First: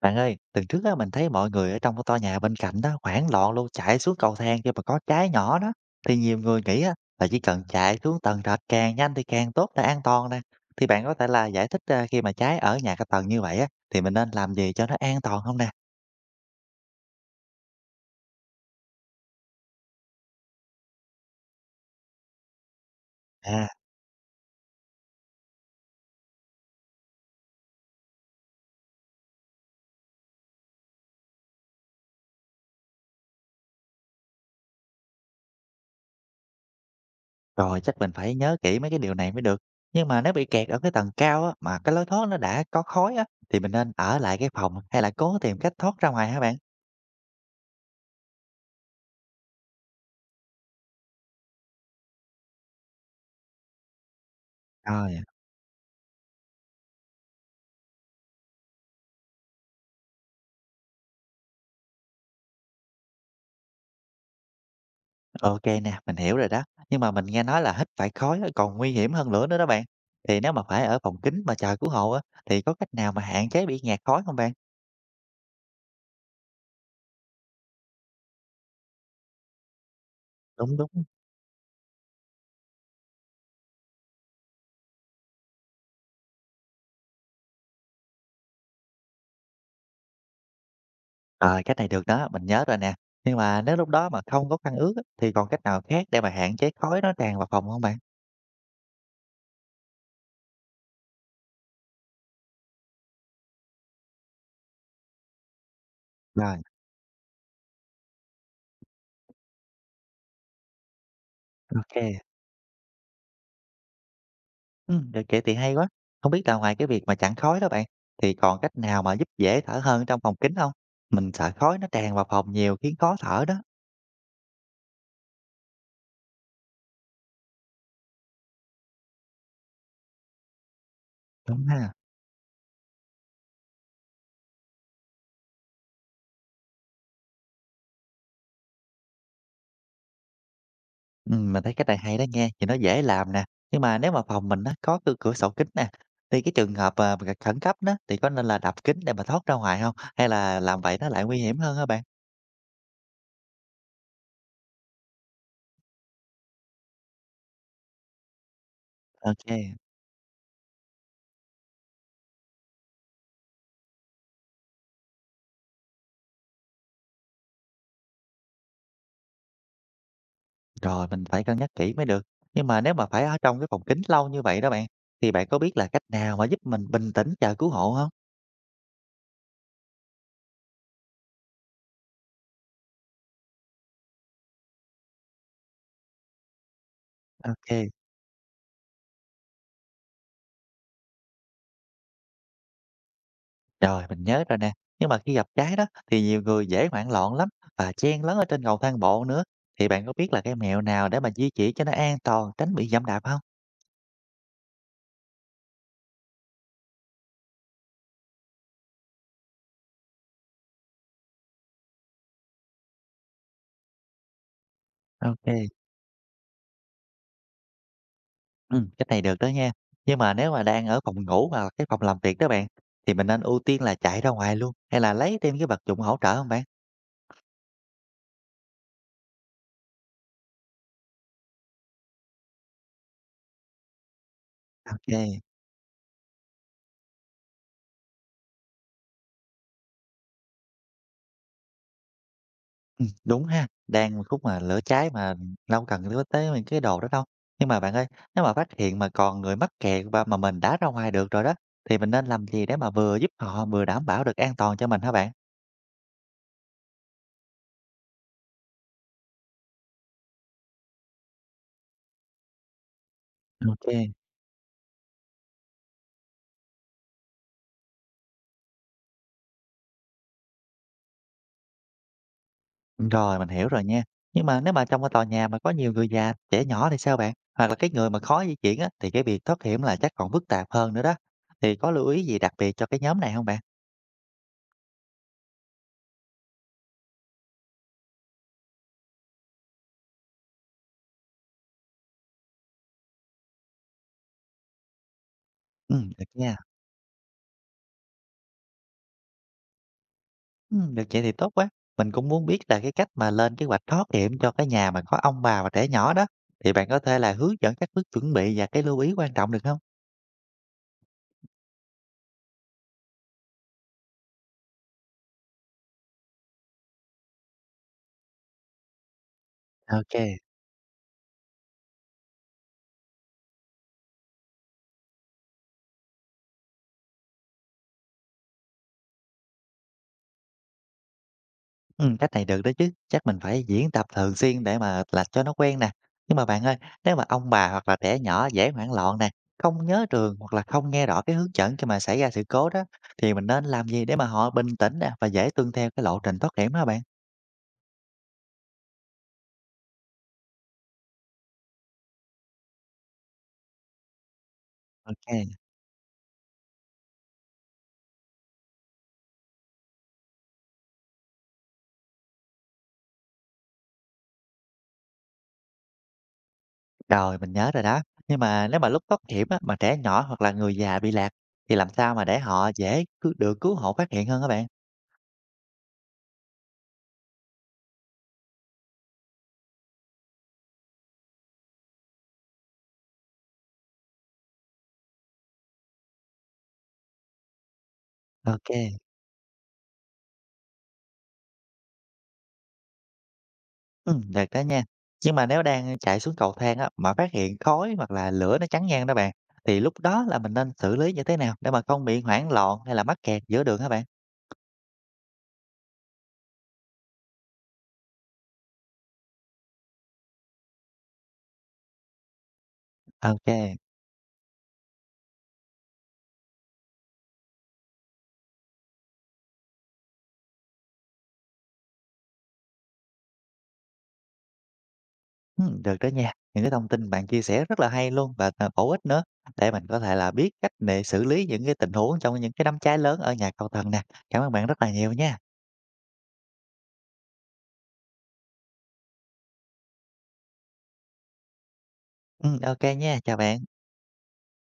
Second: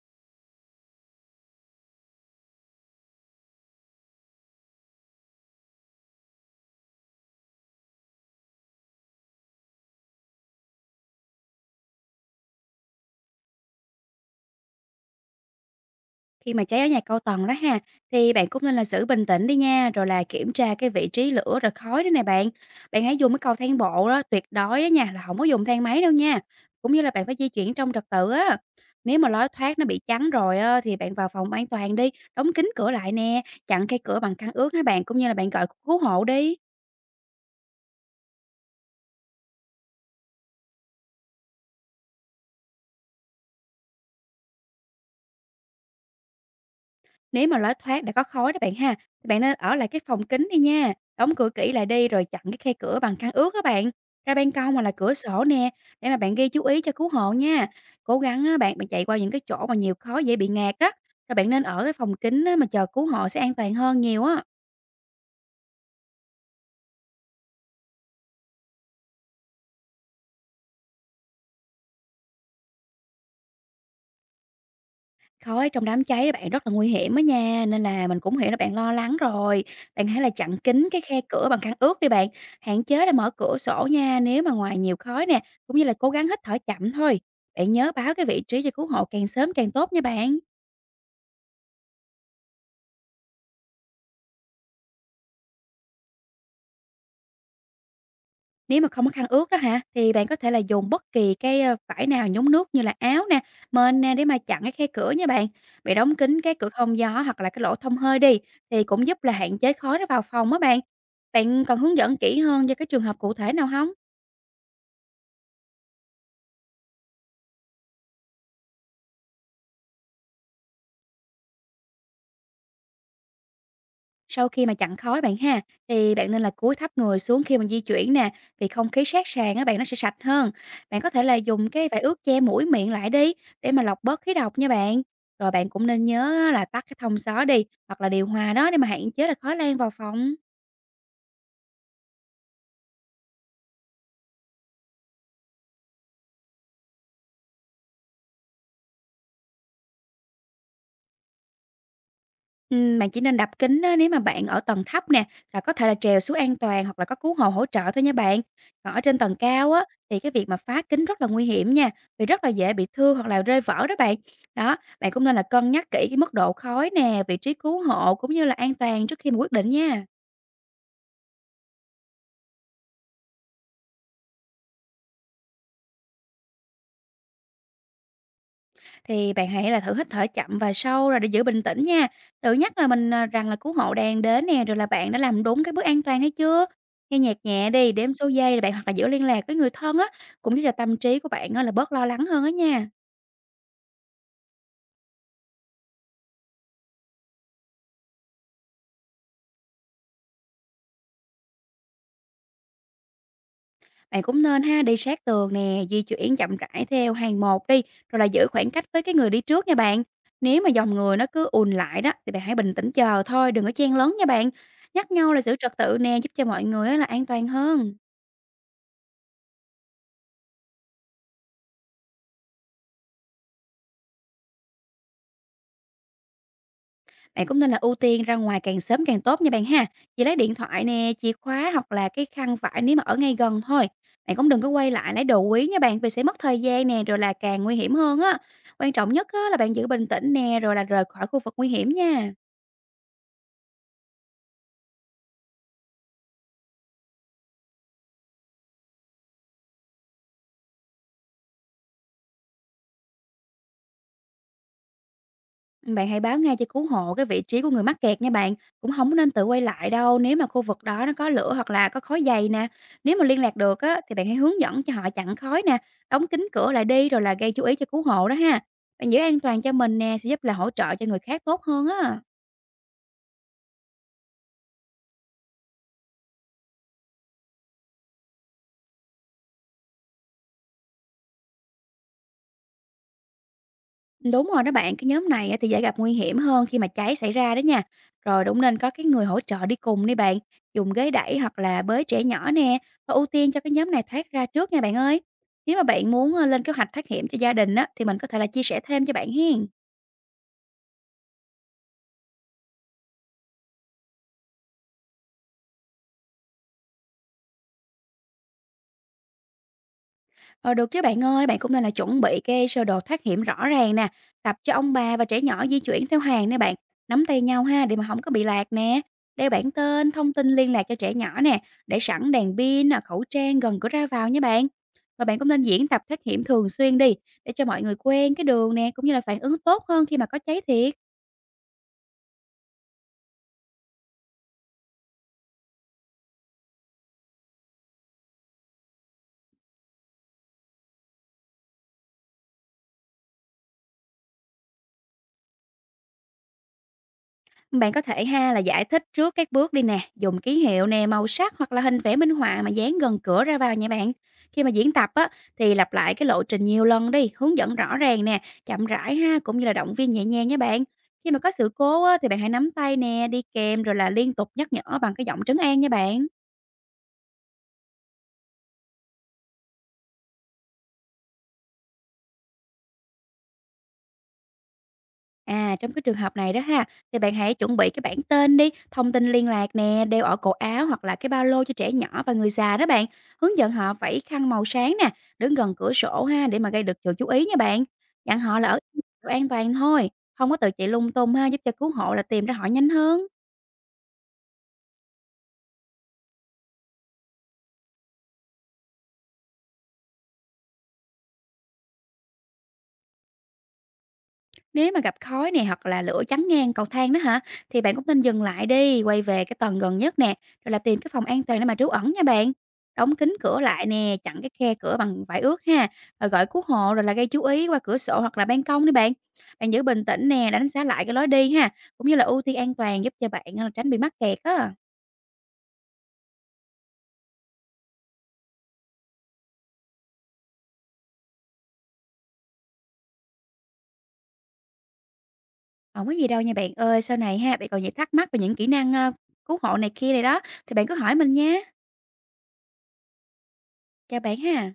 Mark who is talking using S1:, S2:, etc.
S1: Bạn ơi, tuần trước á, mình thấy mọi người ở trong cái tòa nhà bên cạnh đó hoảng loạn luôn chạy xuống cầu thang khi mà có cháy nhỏ đó. Thì nhiều người nghĩ á, là chỉ cần chạy xuống tầng trệt càng nhanh thì càng tốt là an toàn nè. Thì bạn có thể là giải thích à, khi mà cháy ở nhà cái tầng như vậy á, thì mình nên làm gì cho nó an toàn không nè?
S2: Khi mà cháy ở nhà cầu tầng đó ha, thì bạn cũng nên là giữ bình tĩnh đi nha, rồi là kiểm tra cái vị trí lửa rồi khói đó nè bạn. Bạn hãy dùng cái cầu
S1: À,
S2: thang bộ đó, tuyệt đối á nha, là không có dùng thang máy đâu nha. Cũng như là bạn phải di chuyển trong trật tự á. Nếu mà lối thoát nó bị chắn rồi á, thì bạn vào phòng an toàn đi, đóng kín cửa lại nè, chặn cái cửa bằng khăn ướt há bạn, cũng như là bạn gọi cứu hộ đi.
S1: rồi chắc mình phải nhớ kỹ mấy cái điều này mới được. Nhưng mà nếu bị kẹt ở cái tầng cao á, mà cái lối thoát nó đã có khói á, thì mình nên ở lại cái phòng hay là cố tìm cách thoát ra ngoài hả bạn?
S2: Nếu mà lối thoát đã có khói đó bạn ha, thì bạn nên ở lại cái phòng kính đi nha, đóng cửa kỹ lại đi rồi chặn cái khe cửa bằng khăn ướt các bạn. Ra ban công hoặc là
S1: Rồi.
S2: cửa sổ nè, để mà bạn ghi chú ý cho cứu hộ nha. Cố gắng á, bạn bạn chạy qua những cái chỗ mà nhiều khói dễ bị ngạt đó. Rồi bạn nên ở cái phòng kính á, mà chờ cứu hộ sẽ an toàn hơn nhiều á.
S1: OK nè, mình hiểu rồi đó. Nhưng mà mình nghe nói là hít phải khói á còn nguy hiểm hơn nữa đó đó bạn. Thì nếu mà phải ở phòng kín mà chờ cứu hộ á, thì có cách nào mà hạn chế bị ngạt khói không bạn?
S2: Khói trong đám cháy á bạn rất là nguy hiểm á nha, nên là mình cũng hiểu là bạn lo lắng rồi. Bạn hãy là chặn
S1: Đúng, đúng.
S2: kín cái khe cửa bằng khăn ướt đi bạn, hạn chế là mở cửa sổ nha nếu mà ngoài nhiều khói nè, cũng như là cố gắng hít thở chậm thôi. Bạn nhớ báo cái vị trí cho cứu hộ càng sớm càng tốt nha bạn.
S1: Rồi, cách này được đó, mình nhớ rồi nè. Nhưng mà nếu lúc đó mà không có khăn ướt á, thì còn cách nào khác để mà hạn chế khói nó tràn vào phòng không bạn?
S2: Nếu mà không có khăn ướt đó hả, thì bạn có thể là dùng bất kỳ cái, vải nào nhúng nước như là áo nè, mền nè để mà chặn cái khe cửa nha bạn. Bạn đóng kín cái
S1: Rồi,
S2: cửa thông gió hoặc là cái lỗ thông hơi đi, thì cũng giúp là hạn chế khói nó vào phòng á bạn. Bạn cần
S1: OK.
S2: hướng
S1: Ừ.
S2: dẫn kỹ hơn cho cái trường hợp cụ thể nào hông?
S1: Được vậy thì hay quá. Không biết là ngoài cái việc mà chặn khói đó bạn, thì còn cách nào mà giúp dễ thở hơn trong phòng kín không? Mình sợ khói nó tràn vào phòng nhiều khiến khó thở đó.
S2: Sau khi mà chặn khói bạn ha, thì bạn nên là cúi thấp người xuống khi mình di chuyển nè, vì không khí sát sàn á bạn nó sẽ sạch hơn. Bạn có thể là
S1: Đúng
S2: dùng cái
S1: ha?
S2: vải ướt che mũi miệng lại đi để mà lọc bớt khí độc nha bạn. Rồi bạn cũng nên nhớ là tắt cái thông gió đi hoặc là điều hòa đó để mà hạn chế là khói lan vào phòng.
S1: Mình thấy cái này hay đó nghe, thì nó dễ làm nè. Nhưng mà nếu mà phòng mình nó có cửa cửa sổ kính nè, thì cái trường hợp, à, c khẩn cấp đó, thì có nên là đập kính để mà thoát ra ngoài không? Hay là làm vậy nó lại nguy hiểm hơn hả bạn?
S2: Bạn chỉ nên đập kính á, nếu mà bạn ở tầng thấp nè, là có thể là trèo xuống an toàn hoặc là có cứu hộ hỗ trợ thôi nha bạn. Còn ở trên tầng cao
S1: OK,
S2: á, thì cái việc mà phá kính rất là nguy hiểm nha, vì rất là dễ bị thương hoặc là rơi vỡ đó bạn. Đó, bạn cũng nên là cân nhắc kỹ cái mức độ khói nè, vị trí cứu hộ cũng như là an toàn trước khi mà quyết định nha.
S1: rồi mình phải cân nhắc kỹ mới được. Nhưng mà nếu mà phải ở trong cái phòng kính lâu như vậy đó bạn, thì bạn có biết là cách nào mà giúp mình bình tĩnh chờ cứu hộ không?
S2: Thì bạn hãy là thử hít thở chậm và sâu rồi để giữ bình tĩnh nha. Tự nhắc là mình à, rằng là cứu hộ đang đến nè, rồi là bạn đã làm đúng cái bước an toàn hay chưa. Nghe nhạc nhẹ
S1: OK,
S2: đi, đếm số giây rồi bạn hoặc là giữ liên lạc với người thân á, cũng giúp cho tâm trí của bạn á, là bớt lo lắng hơn á nha.
S1: rồi mình nhớ rồi nè. Nhưng mà khi gặp cháy đó, thì nhiều người dễ hoảng loạn lắm và chen lấn ở trên cầu thang bộ nữa, thì bạn có biết là cái mẹo nào để mà di chuyển cho nó an toàn, tránh bị giẫm đạp không?
S2: Bạn cũng nên ha đi sát tường nè, di chuyển chậm rãi theo hàng một đi, rồi là giữ khoảng cách với cái người đi trước nha bạn. Nếu mà dòng người nó cứ ùn lại đó thì bạn hãy bình tĩnh chờ thôi, đừng có chen lấn nha bạn. Nhắc nhau là
S1: OK,
S2: giữ
S1: kê,
S2: trật tự nè, giúp cho mọi người á, là an toàn hơn.
S1: cách này được đó nha. Nhưng mà nếu mà đang ở phòng ngủ hoặc là cái phòng làm việc đó bạn, thì mình nên ưu tiên là chạy ra ngoài luôn, hay là lấy thêm cái vật dụng hỗ trợ không bạn?
S2: Bạn cũng nên là ưu tiên ra ngoài càng sớm càng tốt nha bạn ha. Chỉ lấy điện thoại nè, chìa khóa hoặc là cái khăn vải nếu mà ở ngay gần thôi. Bạn cũng đừng có quay
S1: OK,
S2: lại
S1: kê,
S2: lấy đồ quý nha bạn vì sẽ mất thời gian nè rồi là càng nguy hiểm hơn á. Quan trọng nhất á, là bạn giữ bình tĩnh nè rồi là rời khỏi khu vực nguy hiểm nha.
S1: đúng ha, đang một khúc mà lửa cháy mà đâu cần lứa tới những cái đồ đó đâu. Nhưng mà bạn ơi, nếu mà phát hiện mà còn người mắc kẹt và mà mình đã ra ngoài được rồi đó, thì mình nên làm gì để mà vừa giúp họ vừa đảm bảo được an toàn cho mình hả bạn?
S2: Bạn hãy báo ngay cho cứu hộ cái vị trí của người mắc kẹt nha bạn, cũng không có nên tự quay lại đâu nếu mà khu vực đó nó có lửa hoặc là có khói dày nè. Nếu mà liên lạc được á
S1: OK.
S2: thì bạn hãy hướng dẫn cho họ chặn khói nè, đóng kín cửa lại đi rồi là gây chú ý cho cứu hộ đó ha. Bạn giữ an toàn cho mình nè sẽ giúp là hỗ trợ cho người khác tốt hơn á.
S1: Rồi, mình hiểu rồi nha. Nhưng mà nếu mà trong cái tòa nhà mà có nhiều người già, trẻ nhỏ thì sao bạn? Hoặc là cái người mà khó di chuyển á, thì cái việc thoát hiểm là chắc còn phức tạp hơn nữa đó. Thì có lưu ý gì đặc biệt cho cái nhóm này không bạn?
S2: Đúng rồi đó bạn, cái nhóm này á thì dễ gặp nguy hiểm hơn khi mà cháy xảy ra đó nha. Rồi đúng nên có cái người hỗ trợ đi cùng đi bạn, dùng ghế đẩy hoặc là bới trẻ nhỏ nè, và ưu tiên cho cái nhóm này thoát ra trước nha bạn ơi. Nếu mà
S1: Ừ,
S2: bạn
S1: được
S2: muốn
S1: nha.
S2: lên kế hoạch thoát hiểm cho gia đình á, thì mình có thể là chia sẻ thêm cho bạn hen.
S1: Ừ, được vậy thì tốt quá. Mình cũng muốn biết là cái cách mà lên kế hoạch thoát hiểm cho cái nhà mà có ông bà và trẻ nhỏ đó. Thì bạn có thể là hướng dẫn các bước chuẩn bị và cái lưu ý quan trọng được không?
S2: Ờ, được chứ bạn ơi, bạn cũng nên là chuẩn bị cái sơ đồ thoát hiểm rõ ràng nè, tập cho ông bà và trẻ nhỏ di chuyển theo hàng nè bạn, nắm tay nhau ha để mà không có bị lạc nè, đeo bảng tên, thông
S1: OK.
S2: tin liên lạc cho trẻ nhỏ nè, để sẵn đèn pin nè, khẩu trang gần cửa ra vào nha bạn. Và bạn cũng nên diễn tập thoát hiểm thường xuyên đi, để cho mọi người quen cái đường nè, cũng như là phản ứng tốt hơn khi mà có cháy thiệt.
S1: Cách này được đó chứ, chắc mình phải diễn tập thường xuyên để mà là cho nó quen nè. Nhưng mà bạn ơi, nếu mà ông bà hoặc là trẻ nhỏ dễ hoảng loạn nè, không nhớ trường hoặc là không nghe rõ cái hướng dẫn khi mà xảy ra sự cố đó, thì mình nên làm gì để mà họ bình tĩnh nè và dễ tuân theo cái lộ trình thoát hiểm hả bạn?
S2: Bạn có thể ha là giải thích trước các bước đi nè, dùng ký hiệu nè, màu sắc hoặc là hình vẽ minh họa mà dán gần cửa ra vào nha bạn. Khi mà diễn tập á
S1: OK,
S2: thì lặp lại cái lộ trình nhiều lần đi, hướng dẫn rõ ràng nè, chậm rãi ha cũng như là động viên nhẹ nhàng nha bạn. Khi mà có sự cố á, thì bạn hãy nắm tay nè, đi kèm rồi là liên tục nhắc nhở bằng cái giọng trấn an nha bạn.
S1: rồi mình nhớ rồi đó. Nhưng mà nếu mà lúc thoát hiểm á, mà trẻ nhỏ hoặc là người già bị lạc, thì làm sao mà để họ dễ cứu được cứu hộ phát hiện hơn các bạn?
S2: À, trong cái trường hợp này đó ha, thì bạn hãy chuẩn bị cái bảng tên đi, thông tin liên lạc nè, đeo ở cổ áo hoặc là cái ba lô cho trẻ nhỏ và người già đó bạn. Hướng dẫn họ vẫy khăn màu sáng nè, đứng gần cửa sổ ha để mà gây được sự chú ý nha bạn. Dặn họ là ở
S1: OK.
S2: chỗ an toàn thôi, không có tự chạy lung tung ha, giúp cho cứu hộ là tìm ra họ nhanh hơn.
S1: Được đó nha. Nhưng mà nếu đang chạy xuống cầu thang á, mà phát hiện khói hoặc là lửa nó chắn ngang đó bạn, thì lúc đó là mình nên xử lý như thế nào để mà không bị hoảng loạn hay là mắc kẹt giữa đường hả bạn?
S2: Nếu mà gặp khói nè hoặc là lửa chắn ngang cầu thang đó hả, thì bạn cũng nên dừng lại đi, quay về cái tầng gần nhất nè, rồi là tìm cái phòng an toàn để mà trú ẩn nha bạn. Đóng kín
S1: OK, kê,
S2: cửa lại nè, chặn cái khe cửa bằng vải ướt ha, rồi gọi cứu hộ rồi là gây chú ý qua cửa sổ hoặc là ban công đi bạn. Bạn giữ bình tĩnh nè, đánh giá lại cái lối đi ha, cũng như là ưu tiên an toàn giúp cho bạn tránh bị mắc kẹt á.
S1: được đó nha. Những cái thông tin bạn chia sẻ rất là hay luôn và bổ ích nữa, để mình có thể là biết cách để xử lý những cái tình huống trong những cái đám cháy lớn ở nhà cầu thần nè. Cảm ơn bạn rất là nhiều nha.
S2: Không có gì đâu nha bạn ơi, sau này ha, bạn còn những thắc mắc về những kỹ năng cứu hộ này kia này đó, thì bạn cứ hỏi mình nha.
S1: Ô nha, chào bạn.
S2: Chào bạn ha.